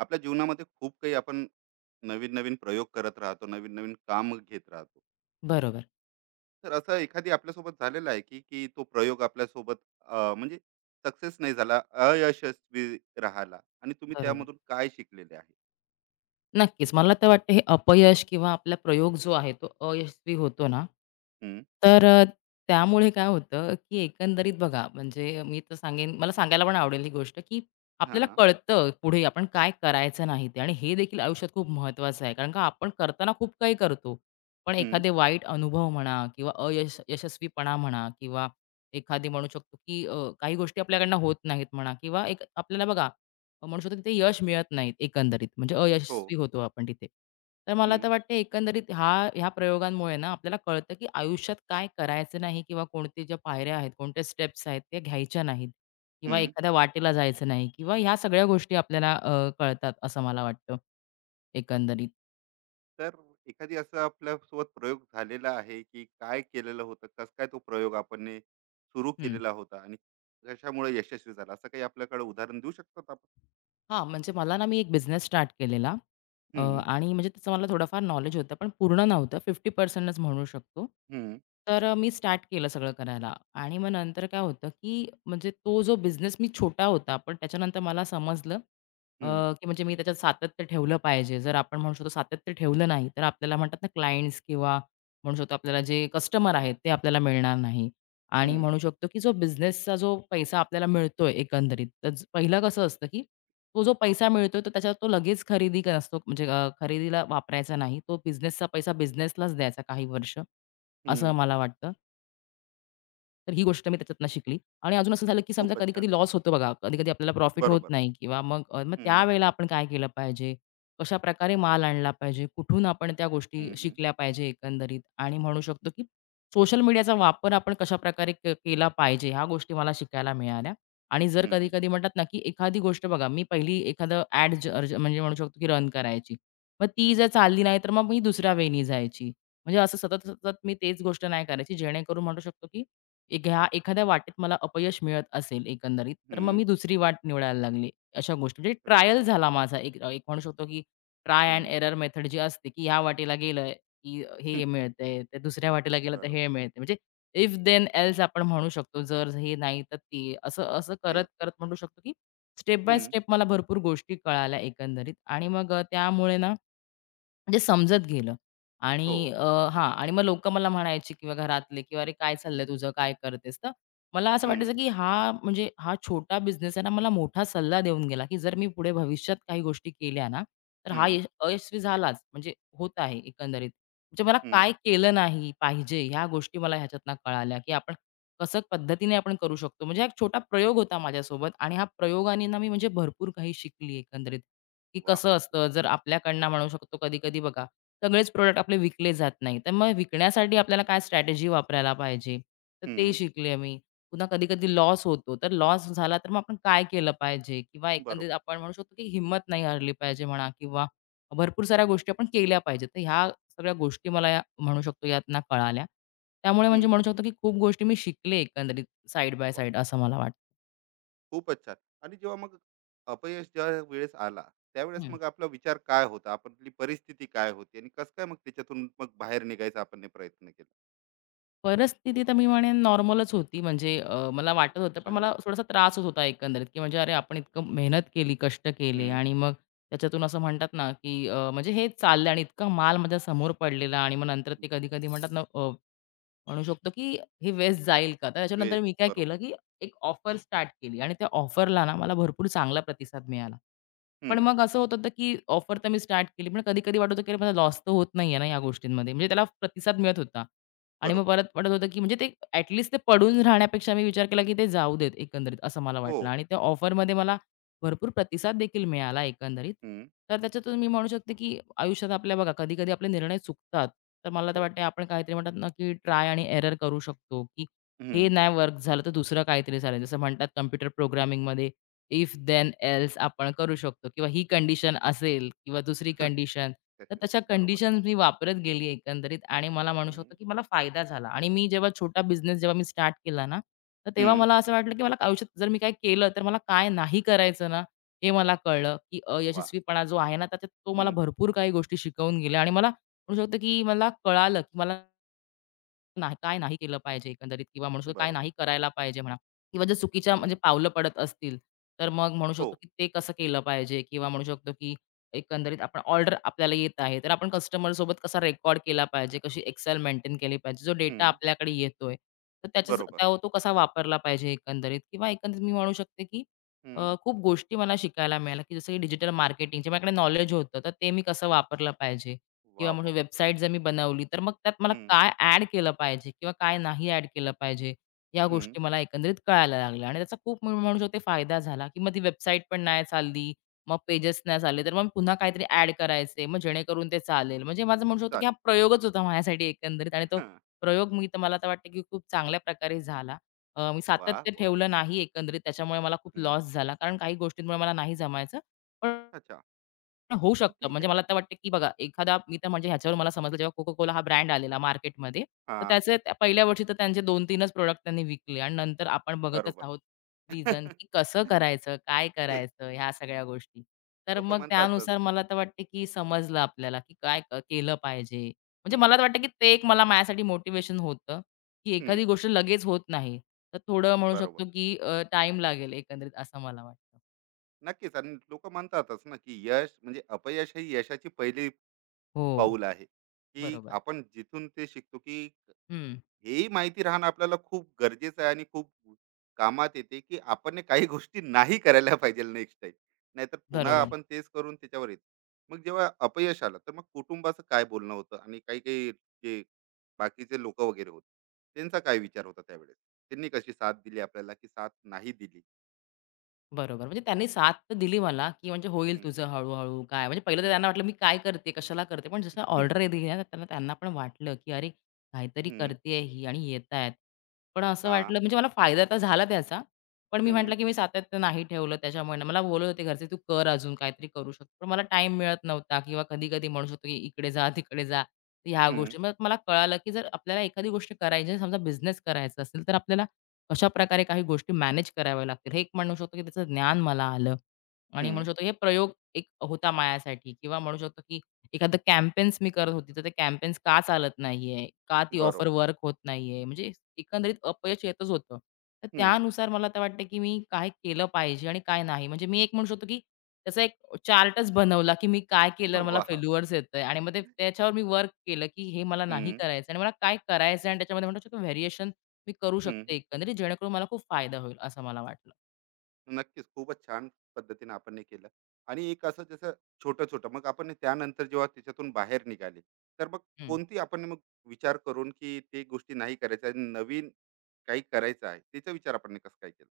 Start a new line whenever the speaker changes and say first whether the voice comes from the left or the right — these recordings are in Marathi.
right: आपल्या जीवनामध्ये खूप काही आपण नवीन नवीन प्रयोग करत राहतो, नवीन नवीन काम घेत राहतो.
left: बरोबर,
right: तर असं एखादी आपल्यासोबत झालेलं आहे की की तो प्रयोग आपल्यासोबत म्हणजे सक्सेस नाही झाला, अयशस्वी राहिला, आणि तुम्ही
left: बरोबर.
right: त्यामधून काय शिकलेले आहे?
left: नक्कीच. मला तर वाटतं हे अपयश किंवा आपला प्रयोग जो आहे तो अयशस्वी होतो ना,
right: हम्म,
left: तर त्यामुळे काय होतं, की एकंदरीत बघा म्हणजे मी तर सांगेन मला सांगायला पण आवडेल ही गोष्ट, की आपल्याला
right: हा,
left: कळतं पुढे आपण काय करायचं नाही ते आणि हे देखील आयुष्यात खूप महत्त्वाचं आहे. कारण का आपण करताना खूप काही करतो. पण
right: हम्म,
left: एखादे वाईट अनुभव म्हणा किंवा अयश यशस्वीपणा म्हणा किंवा एखादी म्हणू शकतो, की काही गोष्टी आपल्याकडनं होत नाहीत म्हणा किंवा एक आपल्याला बघा म्हणू शकतो तिथे यश मिळत नाही एकंदरीत, म्हणजे
right: हो,
left: अयशस्वी होतो आपण तिथे. तर मला तर
right: हम्म,
left: वाटते एकंदरीत हा ह्या प्रयोगांमुळे ना आपल्याला कळतं, की आयुष्यात काय करायचं नाही किंवा कोणत्या ज्या पायऱ्या आहेत, कोणत्या स्टेप्स आहेत त्या घ्यायच्या नाहीत किंवा
right: हम्म.
left: एखाद्या वाटेला जायचं नाही किंवा ह्या सगळ्या गोष्टी आपल्याला कळतात असं मला वाटतं एकंदरीत.
right: तर एखादी असं आपल्यासोबत प्रयोग झालेला आहे की काय केलेलं होतं, कस काय तो प्रयोग आपण ने सुरू
left: हं.
right: केलेला होता आणि कशामुळे यशस्वी झाला, असं काही आपल्याकडे उदाहरण देऊ शकतात आपण?
left: हां, म्हणजे मला ना, मी एक बिझनेस स्टार्ट केलेला
right: हम्म,
left: आणि म्हणजे त्याचं मला थोडंफार नॉलेज होतं, पण पूर्ण नव्हतं. 50% च म्हणू शकतो.
right: हम्म,
left: तर मी स्टार्ट केलं सगळं करायला आणि मग नंतर काय होतं, की म्हणजे तो जो बिझनेस मी छोटा होता, पण त्याच्यानंतर मला समजलं अ, की म्हणजे मी त्याच्यात सातत्य ठेवलं पाहिजे. जर आपण म्हणू शकतो सातत्य ठेवलं नाही, तर आपल्याला म्हणतात ना, क्लायंट्स किंवा म्हणू शकतो आपल्याला जे कस्टमर आहेत, ते आपल्याला मिळणार नाही आणि
right: हं,
left: म्हणू शकतो, की जो बिझनेसचा जो पैसा आपल्याला मिळतोय एकंदरीत, तर पहिलं कसं असतं, की तो जो पैसा मिळतो तो त्याच्यावर तो लगेच खरेदी कर असतो म्हणजे खरेदीला वापरायचा नाही. तो बिझनेसचा पैसा बिझनेसलाच द्यायचा काही वर्ष, असं
right: हं.
left: मला वाटतं. तर ही गोष्ट मी त्याच्यातनं शिकली. आणि अजून असं झालं, की समजा
right: खूपच छान.
left: कधी-कधी लॉस होतो बघा. कधी-कधी आपल्याला प्रॉफिट होत
right: बरोबर.
left: नाही किंवा मग
right: हं,
left: त्यावेळेला आपण काय केलं पाहिजे? कशाप्रकारे माल आणला पाहिजे? कुठून आपण त्या गोष्टी
right: हं, हं.
left: शिकल्या पाहिजे एकंदरीत? आणि म्हणू शकतो, की सोशल मीडियाचा वापर आपण कशाप्रकारे केला पाहिजे? ह्या गोष्टी मला शिकायला मिळाल्या. आणि जर
right: हं, हं.
left: कधी-कधी म्हणतात ना, की एखादी गोष्ट बघा, मी पहिली एखादं ॲड म्हणजे म्हणू शकतो, की रन करायची. मग ती
right: हं,
left: जर चालली नाही, तर मग मी दुसऱ्या वेनी जायची. म्हणजे असं सतत-सतत मी तेच गोष्ट नाही करायची. जेणेकरून म्हणू शकतो, की एक ह्या एखाद्या वाटेत मला अपयश मिळत असेल एकंदरीत, तर मग मी दुसरी वाट निवडायला लागले. अशा गोष्टी म्हणजे
right: अरे वाह!
left: ट्रायल झाला माझा एक एक म्हणू शकतो, की ट्राय एंड
right: हं,
left: एरर मेथड जी असते, की ह्या वाटेला गेलं, की
right: हं.
left: हे मिळतंय, तर दुसऱ्या वाटेला गेलं तर
right: बरोबर.
left: हे मिळतंय. म्हणजे इफ देन एल्स आपण म्हणू शकतो. जर हे नाही तर ते. असं असं
right: ते,
left: करत-करत म्हणू शकतो, की स्टेप बाय
right: हं.
left: स्टेप मला भरपूर गोष्टी कळाल्या एकंदरीत आणि मग त्यामुळे ना म्हणजे समजत गेलं
right: हो.
left: आणि हां आणि मग लोकं मला म्हणायची किंवा घरातले किंवा "अरे, काय चाललंय तुझं? काय करतेस?" तर मला असं
right: हं,
left: वाटायचं की हा म्हणजे हा छोटा बिझनेस आहे ना, मला मोठा सल्ला देऊन गेला की जर मी पुढे भविष्यात काही गोष्टी केल्या ना, तर हा
right: हं,
left: यश अयशस्वी झालाच म्हणजे होत आहे एकंदरीत. म्हणजे मला
right: हं.
left: काय केलं नाही पाहिजे ह्या गोष्टी मला ह्याच्यातनं कळाल्या की आपण कसं पद्धतीने आपण करू शकतो. म्हणजे हा एक छोटा प्रयोग होता माझ्यासोबत आणि ह्या प्रयोगाने ना मी म्हणजे भरपूर काही शिकली एकंदरीत. की
right: वाह!
left: कसं असतं
right: खूपच
left: जर
right: छान.
left: आपल्याकडनं म्हणू शकतो कधी-कधी बघा, सगळेच प्रोडक्ट आपले विकले जात नाही. तर मग विकण्यासाठी आपल्याला काय स्ट्रॅटेजी वापरायला पाहिजे? तर ते
right: हं.
left: शिकले मी. पुन्हा कधी-कधी लॉस होतो. तर लॉस झाला तर मग आपण काय केलं पाहिजे? किंवा एकंदरीत
right: बरोबर.
left: आपण म्हणू शकतो की हिंमत नाही हारली पाहिजे म्हणा किंवा भरपूर साऱ्या गोष्टी आपण केल्या पाहिजेत. तर ह्या सगळ्या गोष्टी मला या म्हणू शकतो यातनं कळाल्या. त्यामुळे म्हणजे
right: हं.
left: म्हणू शकतो की खूप गोष्टी मी शिकले एकंदरीत साइड बाय
right: वाह!
left: साइड असं मला वाटतं.
right: खूपच छान. आणि जेव्हा मग अपयश ज्या वेळेस आला, त्यावेळेस मग आपला विचार काय होता? आपली परिस्थिती काय होती आणि कसं काय मग त्याच्यातून मग बाहेर निघायचा आपण ने प्रयत्न केला?
left: परिस्थिती तर मी म्हणेन नॉर्मलच होती. म्हणजे मला वाटत होतं, पण
right: आणि,
left: मला थोडासा त्रास होत होता एकंदरीत, की म्हणजे अरे, आपण इतकं मेहनत केली, कष्ट केले
right: हं.
left: आणि मग त्याच्यातून असं म्हणतात ना, की म्हणजे हे चाललं आणि इतका माल माझ्या समोर पडलेला आणि मग नंतर ते कधी-कधी म्हणतात ना म्हणू शकतो, की हे वेस्ट जाईल का? तर त्याच्यानंतर
right: वेस्ट,
left: मी काय
right: बरोबर.
left: केलं, की एक ऑफर स्टार्ट केली आणि त्या ऑफरला ना मला भरपूर चांगला प्रतिसाद मिळाला. पण
right: हं.
left: मग असं होत होतं, की ऑफर तर मी स्टार्ट केली, पण कधी-कधी वाटत होतं, की अरे माझा लॉस तर होत नाहीये ना या गोष्टींमध्ये. म्हणजे त्याला प्रतिसाद मिळत होता आणि मग
right: बरोबर.
left: परत वाटत होतं, की म्हणजे ते ॲटलीस्ट ते पडून राहण्यापेक्षा मी विचार केला, की ते जाऊ देत एकंदरीत असं मला
right: हो.
left: वाटलं आणि त्या ऑफरमध्ये मला भरपूर प्रतिसाद देखील मिळाला एकंदरीत.
right: हं.
left: तर त्याच्यातून मी म्हणू शकते, की आयुष्यात आपल्या बघा कधी-कधी आपले निर्णय चुकतात. तर मला तर
right: हो.
left: वाटते आपण काहीतरी म्हणतात ना, की ट्राय आणि एरर करू शकतो, की हे
right: हं.
left: नाही वर्क झालं तर दुसरं काहीतरी चालेल. जसं म्हणतात कॉम्प्युटर प्रोग्रामिंगमध्ये इफ देन एल्स आपण करू शकतो किंवा ही कंडिशन असेल किंवा दुसरी कंडिशन, तर तशा
right: बरोबर.
left: कंडिशन मी वापरत गेली एकंदरीत आणि मला म्हणू
right: हं.
left: शकतो, की मला फायदा झाला आणि मी जेव्हा छोटा बिझनेस जेव्हा मी स्टार्ट केला ना, तर तेव्हा
right: हं.
left: मला असं वाटलं, की मला आयुष्यात जर मी काही केलं, तर मला काय नाही करायचं ना, हे मला कळलं, की
right: वा,
left: अयशस्वीपणा जो आहे ना, त्याच्यात तो मला
right: हं.
left: भरपूर काही गोष्टी शिकवून गेल्या आणि मला म्हणू शकतो, की मला कळालं, की मला नाही काय नाही केलं पाहिजे एकंदरीत किंवा म्हणू शकतो काय
right: बरोबर.
left: नाही करायला पाहिजे म्हणा किंवा जर चुकीच्या म्हणजे
right: हं.
left: पावलं पडत असतील, तर मग म्हणू
right: हो.
left: शकतो की ते कसं केलं पाहिजे किंवा म्हणू शकतो की एकंदरीत आपण ऑर्डर आपल्याला येत आहे, तर आपण कस्टमर सोबत कसा रेकॉर्ड केला पाहिजे, कशी एक्सेल मेंटेन केली पाहिजे, जो डेटा
right: हं.
left: आपल्याकडे येतोय, तर त्याच्या
right: बरोबर.
left: त्या तो कसा वापरला पाहिजे एकंदरीत किंवा एकंदरीत मी म्हणू शकते की
right: हं.
left: खूप गोष्टी मला शिकायला मिळाल्या, की जसं की डिजिटल मार्केटिंगचे माझ्याकडे नॉलेज होतं, तर ते मी कसं वापरलं पाहिजे
right: वा
left: किंवा
right: वाह,
left: मोठी
right: वाह!
left: वेबसाईट जर मी बनवली, तर मग त्यात मला
right: हं.
left: काय ॲड केलं पाहिजे किंवा काय नाही ॲड केलं पाहिजे, या
right: हं.
left: गोष्टी मला एकंदरीत कळायला लागल्या आणि त्याचा खूप मी म्हणू शकते फायदा झाला, की मग ती वेबसाईट पण नाही चालली, मग पेजेस नाही चालले, तर मग पुन्हा काहीतरी ॲड करायचे, मग जेणेकरून ते चालेल. म्हणजे माझं म्हणू शकतो, की हा
right: चालेल.
left: प्रयोगच होता माझ्यासाठी एकंदरीत आणि तो
right: हां.
left: प्रयोग मी तर मला तर वाटतं, की खूप चांगल्या प्रकारे झाला. मी
right: वाह,
left: सातत्य
right: वाह, वाह!
left: ठेवलं नाही एकंदरीत, त्याच्यामुळे मला खूप
right: हं.
left: लॉस झाला, कारण काही गोष्टींमुळे मला नाही जमायचं. पण
right: अच्छा.
left: होऊ
right: पण
left: शकतं.
right: ठीक
left: म्हणजे
right: आहे.
left: मला तर वाटतं, की बघा एखादा मी तर म्हणजे ह्याच्यावर मला समजलं जेव्हा coca कोला हा ब्रँड आलेला मार्केटमध्ये, तर
right: हां.
left: त्याचे त्या पहिल्या वर्षी तर त्यांचे 2-3 च प्रॉडक्ट त्यांनी विकले आणि नंतर आपण बघतच
right: बरोबर.
left: आहोत रिझन, की कसं करायचं, काय
right: तेच,
left: करायचं ह्या सगळ्या गोष्टी. तर
right: लोकं
left: मग
right: म्हणतातच.
left: त्यानुसार मला तर वाटते, की समजलं आपल्याला, की काय केलं पाहिजे. म्हणजे मला तर
right: हं.
left: वाटतं, की ते एक मला माझ्यासाठी मोटिव्हेशन होतं, की
right: हं.
left: एखादी गोष्ट लगेच होत नाही. तर थोडं म्हणू
right: बरोबर.
left: शकतो, की लागेल एकंदरीत असं मला वाटतं.
right: नक्कीच. आणि लोकं म्हणतातच ना, की यश म्हणजे अपयश ही यशाची पहिली
left: हो,
right: पाऊल आहे, की
left: बरोबर.
right: आपण जिथून ते शिकतो, की
left: हं,
right: हेही माहिती राहणं आपल्याला खूप गरजेचं आहे आणि खूप कामात येते, की आपण हे काही गोष्टी नाही करायला पाहिजे नेक्स्ट टाइम. नाहीतर पुन्हा
left: बरोबर.
right: आपण तेच करून त्याच्यावर येतो. मग जेव्हा अपयश आलं तर मग कुटुंबाचं काय बोलणं होतं आणि काही काही जे बाकीचे लोक वगैरे होते, त्यांचा काय विचार होता त्यावेळेस, त्यांनी कशी साथ दिली आपल्याला की साथ नाही दिली?
left: बरोबर. म्हणजे त्यांनी साथ तर दिली मला, की म्हणजे होईल
right: हम्म,
left: तुझं हळू-हळू काय म्हणजे पहिलं तर त्यांना
right: हम्म,
left: वाटलं मी काय करते? कशाला करते? पण जसं ऑर्डर दिली ना त्यांना त्यांना पण वाटलं, की "अरे, काहीतरी
right: हम्म,
left: करते ही आणि येतायत." पण असं
right: हा,
left: वाटलं म्हणजे मला फायदा तर झाला त्याचा. पण मी
right: हम्म,
left: म्हटलं, की मी सातत्य नाही ठेवलं त्याच्यामुळे. ना. मला बोलत होते घरचे, "तू कर अजून काहीतरी करू शकतो." पण मला टाइम मिळत नव्हता किंवा कधी-कधी म्हणू शकतो, की इकडे जा, तिकडे जा. तर ह्या
right: हम्म,
left: गोष्टी मग मला कळालं, की जर आपल्याला एखादी गोष्ट करायची समजा बिझनेस करायचा असेल तर आपल्याला कशाप्रकारे काही गोष्टी मॅनेज कराव्या लागतील, हे एक म्हणू शकतो, की त्याचं ज्ञान मला आलं आणि म्हणू
right: हम्म,
left: शकतो हे प्रयोग एक होता माझ्यासाठी किंवा म्हणू शकतो, की एखादं कॅम्पेन्स मी करत होती, तर ते कॅम्पेन्स का चालत नाहीये? का ती ऑफर
right: बरोबर.
left: वर्क होत नाहीये? म्हणजे एकंदरीत अपयश येतच होतं. तर
right: हम्म,
left: त्यानुसार मला तर वाटतं, की मी काय केलं पाहिजे आणि काय नाही. म्हणजे मी एक म्हणू शकतो, की त्याचा एक चार्टच बनवला, की मी काय केल्यावर मला
right: वा,
left: फेल्युअर्स येतंय आणि मग ते त्याच्यावर मी वर्क केलं, की हे मला नाही
right: हम्म,
left: करायचं आणि मला काय करायचं आणि त्याच्यामध्ये म्हणू शकतो व्हेरिएशन मी करू शकते
right: हम्म,
left: एकंदरीत, जेणेकरून मला खूप फायदा होईल असं मला वाटलं.
right: नक्कीच. खूपच छान पद्धतीने आपण हे केलं. आणि एक असं जसं छोटं-छोटं मग आपण हे त्यानंतर जेव्हा त्याच्यातून बाहेर निघाले, तर मग
left: हं.
right: कोणती आपण मग विचार करून की ते गोष्टी नाही करायच्या आणि नवीन काही करायचं आहे, त्याचा विचार आपण कसं काय केला?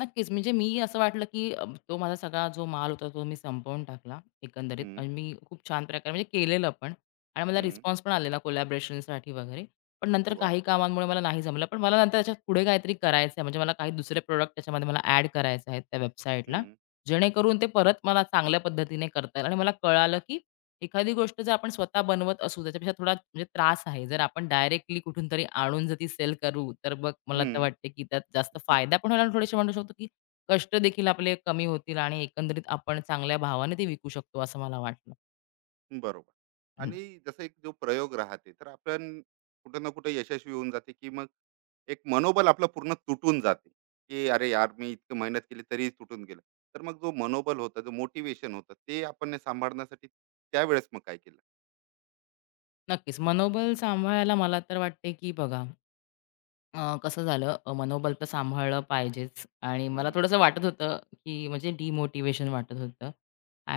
left: नक्कीच म्हणजे मी असं वाटलं, की तो माझा सगळा जो माल होता तो मी संपवून टाकला एकंदरीत
right: हं,
left: आणि मी खूप छान प्रकारे म्हणजे केलेलं पण आणि मला
right: हं.
left: रिस्पॉन्स पण आलेला कोलॅबोरेशनसाठी वगैरे. पण नंतर
right: वाह!
left: काही कामांमुळे मला नाही जमलं. पण मला नंतर त्याच्यात पुढे काहीतरी करायचं आहे. म्हणजे मला काही दुसरे प्रॉडक्ट त्याच्यामध्ये मला ॲड करायचे आहेत त्या वेबसाईटला.
right: हं,
left: जेणेकरून ते परत मला चांगल्या पद्धतीने करता येईल आणि मला कळालं, की एखादी गोष्ट जर आपण स्वतः बनवत असू त्याच्यापेक्षा थोडा म्हणजे त्रास आहे. जर आपण डायरेक्टली कुठून तरी आणून जर ती सेल करू, तर मग मला तर
right: हं.
left: वाटते, की त्यात जास्त फायदा पण होईल थोडेसे म्हणू शकतो, की कष्ट देखील आपले कमी होतील आणि एकंदरीत आपण चांगल्या भावाने ते विकू शकतो असं मला वाटलं.
right: बरोबर.
left: हं.
right: आणि जसं एक जो प्रयोग राहते, तर आपण कुठे ना कुठे यशस्वी होऊन जाते, की मग एक मनोबल आपलं पूर्ण तुटून जाते, की "अरे यार, मी इतकी मेहनत केली तरीही तुटून गेलं." तर मग जो मनोबल होता, जो मोटिवेशन होतं, ते आपण ने सांभाळण्यासाठी त्यावेळेस मग काय केलं?
left: नक्कीच. मनोबल सांभाळायला मला तर वाटते, की बघा कसं झालं मनोबल तर सांभाळलं पाहिजेच आणि मला
right: हं,
left: थोडंसं वाटत होतं, की म्हणजे डिमोटिवेशन वाटत होतं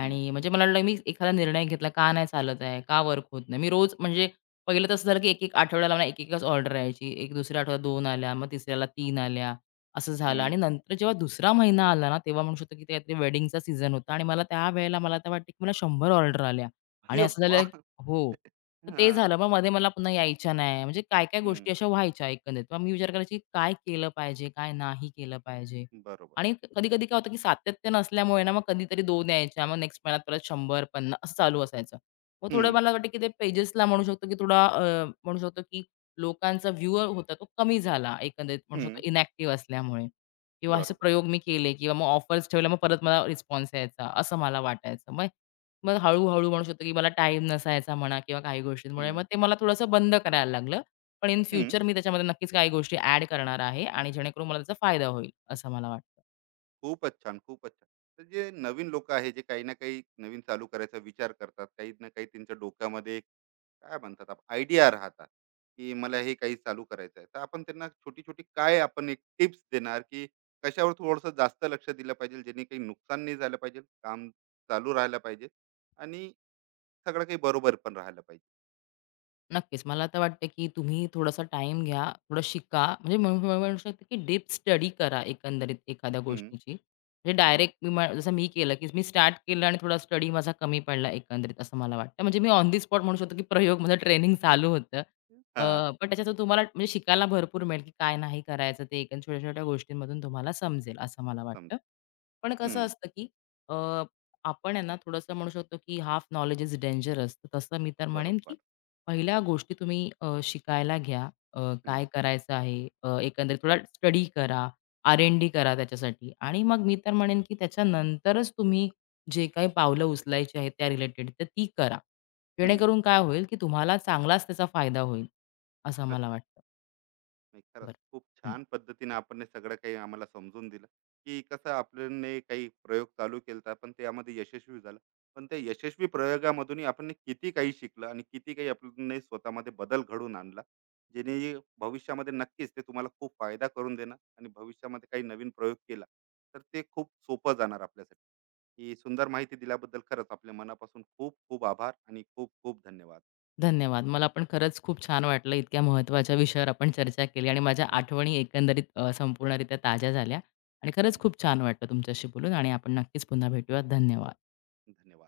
right: हं,
left: म्हणजे मला वाटलं मी एखादा निर्णय घेतला का नाही चालत आहे? का वर्क होत नाही? मी रोज म्हणजे पहिलं तसं झालं, की एक-एक आठवड्याला मला एक-एकच ऑर्डर यायची. एक दुसऱ्या आठवड्यात 2 आल्या, मग तिसऱ्याला 3 आल्या, असं झालं
right: हं.
left: आणि नंतर जेव्हा दुसरा महिना आला ना, तेव्हा म्हणू शकतो, की ते काहीतरी वेडिंगचा सीझन होता आणि मला त्यावेळेला मला तर वाटतं, की मला 100 ऑर्डर आल्या आणि
right: अरे
left: असं झालं
right: वाह!
left: हो. तर ते
right: हां.
left: झालं. मग मध्ये मला पुन्हा यायच्या नाही. म्हणजे काय-काय
right: हं.
left: गोष्टी अशा व्हायच्या एकंदरीत. मग मी विचार करायची काय केलं पाहिजे, काय नाही केलं पाहिजे.
right: बरोबर.
left: आणि कधी-कधी काय होतं, की सातत्य नसल्यामुळे ना, मग कधीतरी 2 यायच्या, मग नेक्स्ट महिन्यात परत 100-50 असं चालू असायचं. मग थोडं
right: हं,
left: मला वाटतं, की ते पेजेसला म्हणू शकतो, की म्हणू शकतो, की लोकांचा व्ह्यूअर होता तो कमी झाला एकंदरीत म्हणू शकतो
right: हं.
left: इनॅक्टिव्ह असल्यामुळे. किंवा असे
right: बरोबर.
left: प्रयोग मी केले किंवा मग ऑफर्स ठेवल्या, मग परत मला रिस्पॉन्स यायचा असं मला वाटायचं. मग मग हळू-हळू म्हणू शकतो, की मला टाईम नसायचा म्हणा किंवा काही गोष्टींमुळे मग
right: हं,
left: ते मला थोडंसं बंद करायला लागलं. पण इन
right: हं.
left: फ्युचर मी त्याच्यामध्ये नक्कीच काही गोष्टी ॲड करणार आहे आणि जेणेकरून मला त्याचा फायदा होईल, असं मला वाटतं.
right: खूपच छान, खूपच छान. तर जे नवीन लोकं आहे, जे काही ना काही नवीन चालू करायचा विचार करतात, काही ना काही त्यांच्या डोक्यामध्ये काय म्हणतात आयडिया राहतात, की मला हे काही चालू करायचं आहे, तर आपण त्यांना छोटी छोटी काय आपण एक टिप्स देणार, की कशावर थोडस जास्त लक्ष दिलं पाहिजे, जेणे काही नुकसान नाही झालं पाहिजे, काम चालू राहिलं पाहिजे आणि सगळं काही बरोबर पण राहिलं पाहिजे.
left: नक्कीच. मला तर वाटतं, की तुम्ही थोडासा टाईम घ्या, थोडं शिका. म्हणजे मी म्हणू म्हणू शकते, की डीप स्टडी करा एकंदरीत एखाद्या
right: हम्म,
left: गोष्टीची. म्हणजे
right: हम्म,
left: डायरेक्ट मी म्ह जसं मी केलं, की मी स्टार्ट केलं आणि थोडा स्टडी माझा कमी पडला एकंदरीत असं मला वाटतं. म्हणजे मी ऑन द स्पॉट म्हणू शकतो, की प्रयोग माझं ट्रेनिंग चालू होतं. अ,
right: हा,
left: पण त्याच्यातून तुम्हाला म्हणजे शिकायला भरपूर मिळेल, की काय नाही करायचं ते छोट्या-छोट्या गोष्टींमधून तुम्हाला समजेल असं मला
right: समज,
left: वाटतं. पण कसं
right: हम्म,
left: असतं, की अ, आपण आहे थोडंसं म्हणू शकतो, की हाल्फ नॉलेज इज डेंजरस. तसं मी तर म्हणेन,
right: बरोबर,
left: की पहिल्या गोष्टी तुम्ही शिकायला घ्या. अ, काय
right: हम्म,
left: हं. करायचं आहे? एकंदरीत थोडा स्टडी करा,
right: हम्म,
left: R&D करा त्याच्यासाठी आणि मग मी तर म्हणेन, की त्याच्यानंतरच तुम्ही जे काही पावलं उचलायची आहेत त्या रिलेटेड, तर ती करा.
right: हम्म,
left: जेणेकरून काय होईल, की तुम्हाला चांगलाच त्याचा फायदा होईल, असं मला
right: अच्छा.
left: वाटतं.
right: नाही, खरंच
left: बरं.
right: खूप
left: हं.
right: छान पद्धतीने आपण हे सगळं काही आम्हाला समजून दिलं, की कसं आपण हे काही प्रयोग चालू केला पण त्यामध्ये यशस्वी झालं, पण त्या यशस्वी प्रयोगामधूनही आपण किती काही शिकलं आणि किती काही आपण स्वतःमध्ये बदल घडून आणला, जेणे भविष्यामध्ये नक्कीच ते तुम्हाला खूप फायदा करून देणार आणि भविष्यामध्ये काही नवीन प्रयोग केला तर ते खूप सोपं जाणार आपल्यासाठी. ही सुंदर माहिती दिल्याबद्दल खरंच आपल्या मनापासून खूप खूप आभार आणि खूप खूप धन्यवाद.
left: धन्यवाद. मला पण खरंच खूप छान वाटलं. इतक्या महत्त्वाच्या विषयावर आपण चर्चा केली आणि माझ्या
right: हम्म,
left: आठवणी एकंदरीत संपूर्णरित्या ताज्या झाल्या आणि
right: हम्म,
left: खरंच खूप छान वाटलं तुमच्याशी बोलून आणि आपण नक्कीच पुन्हा भेटूयात. धन्यवाद.
right: धन्यवाद.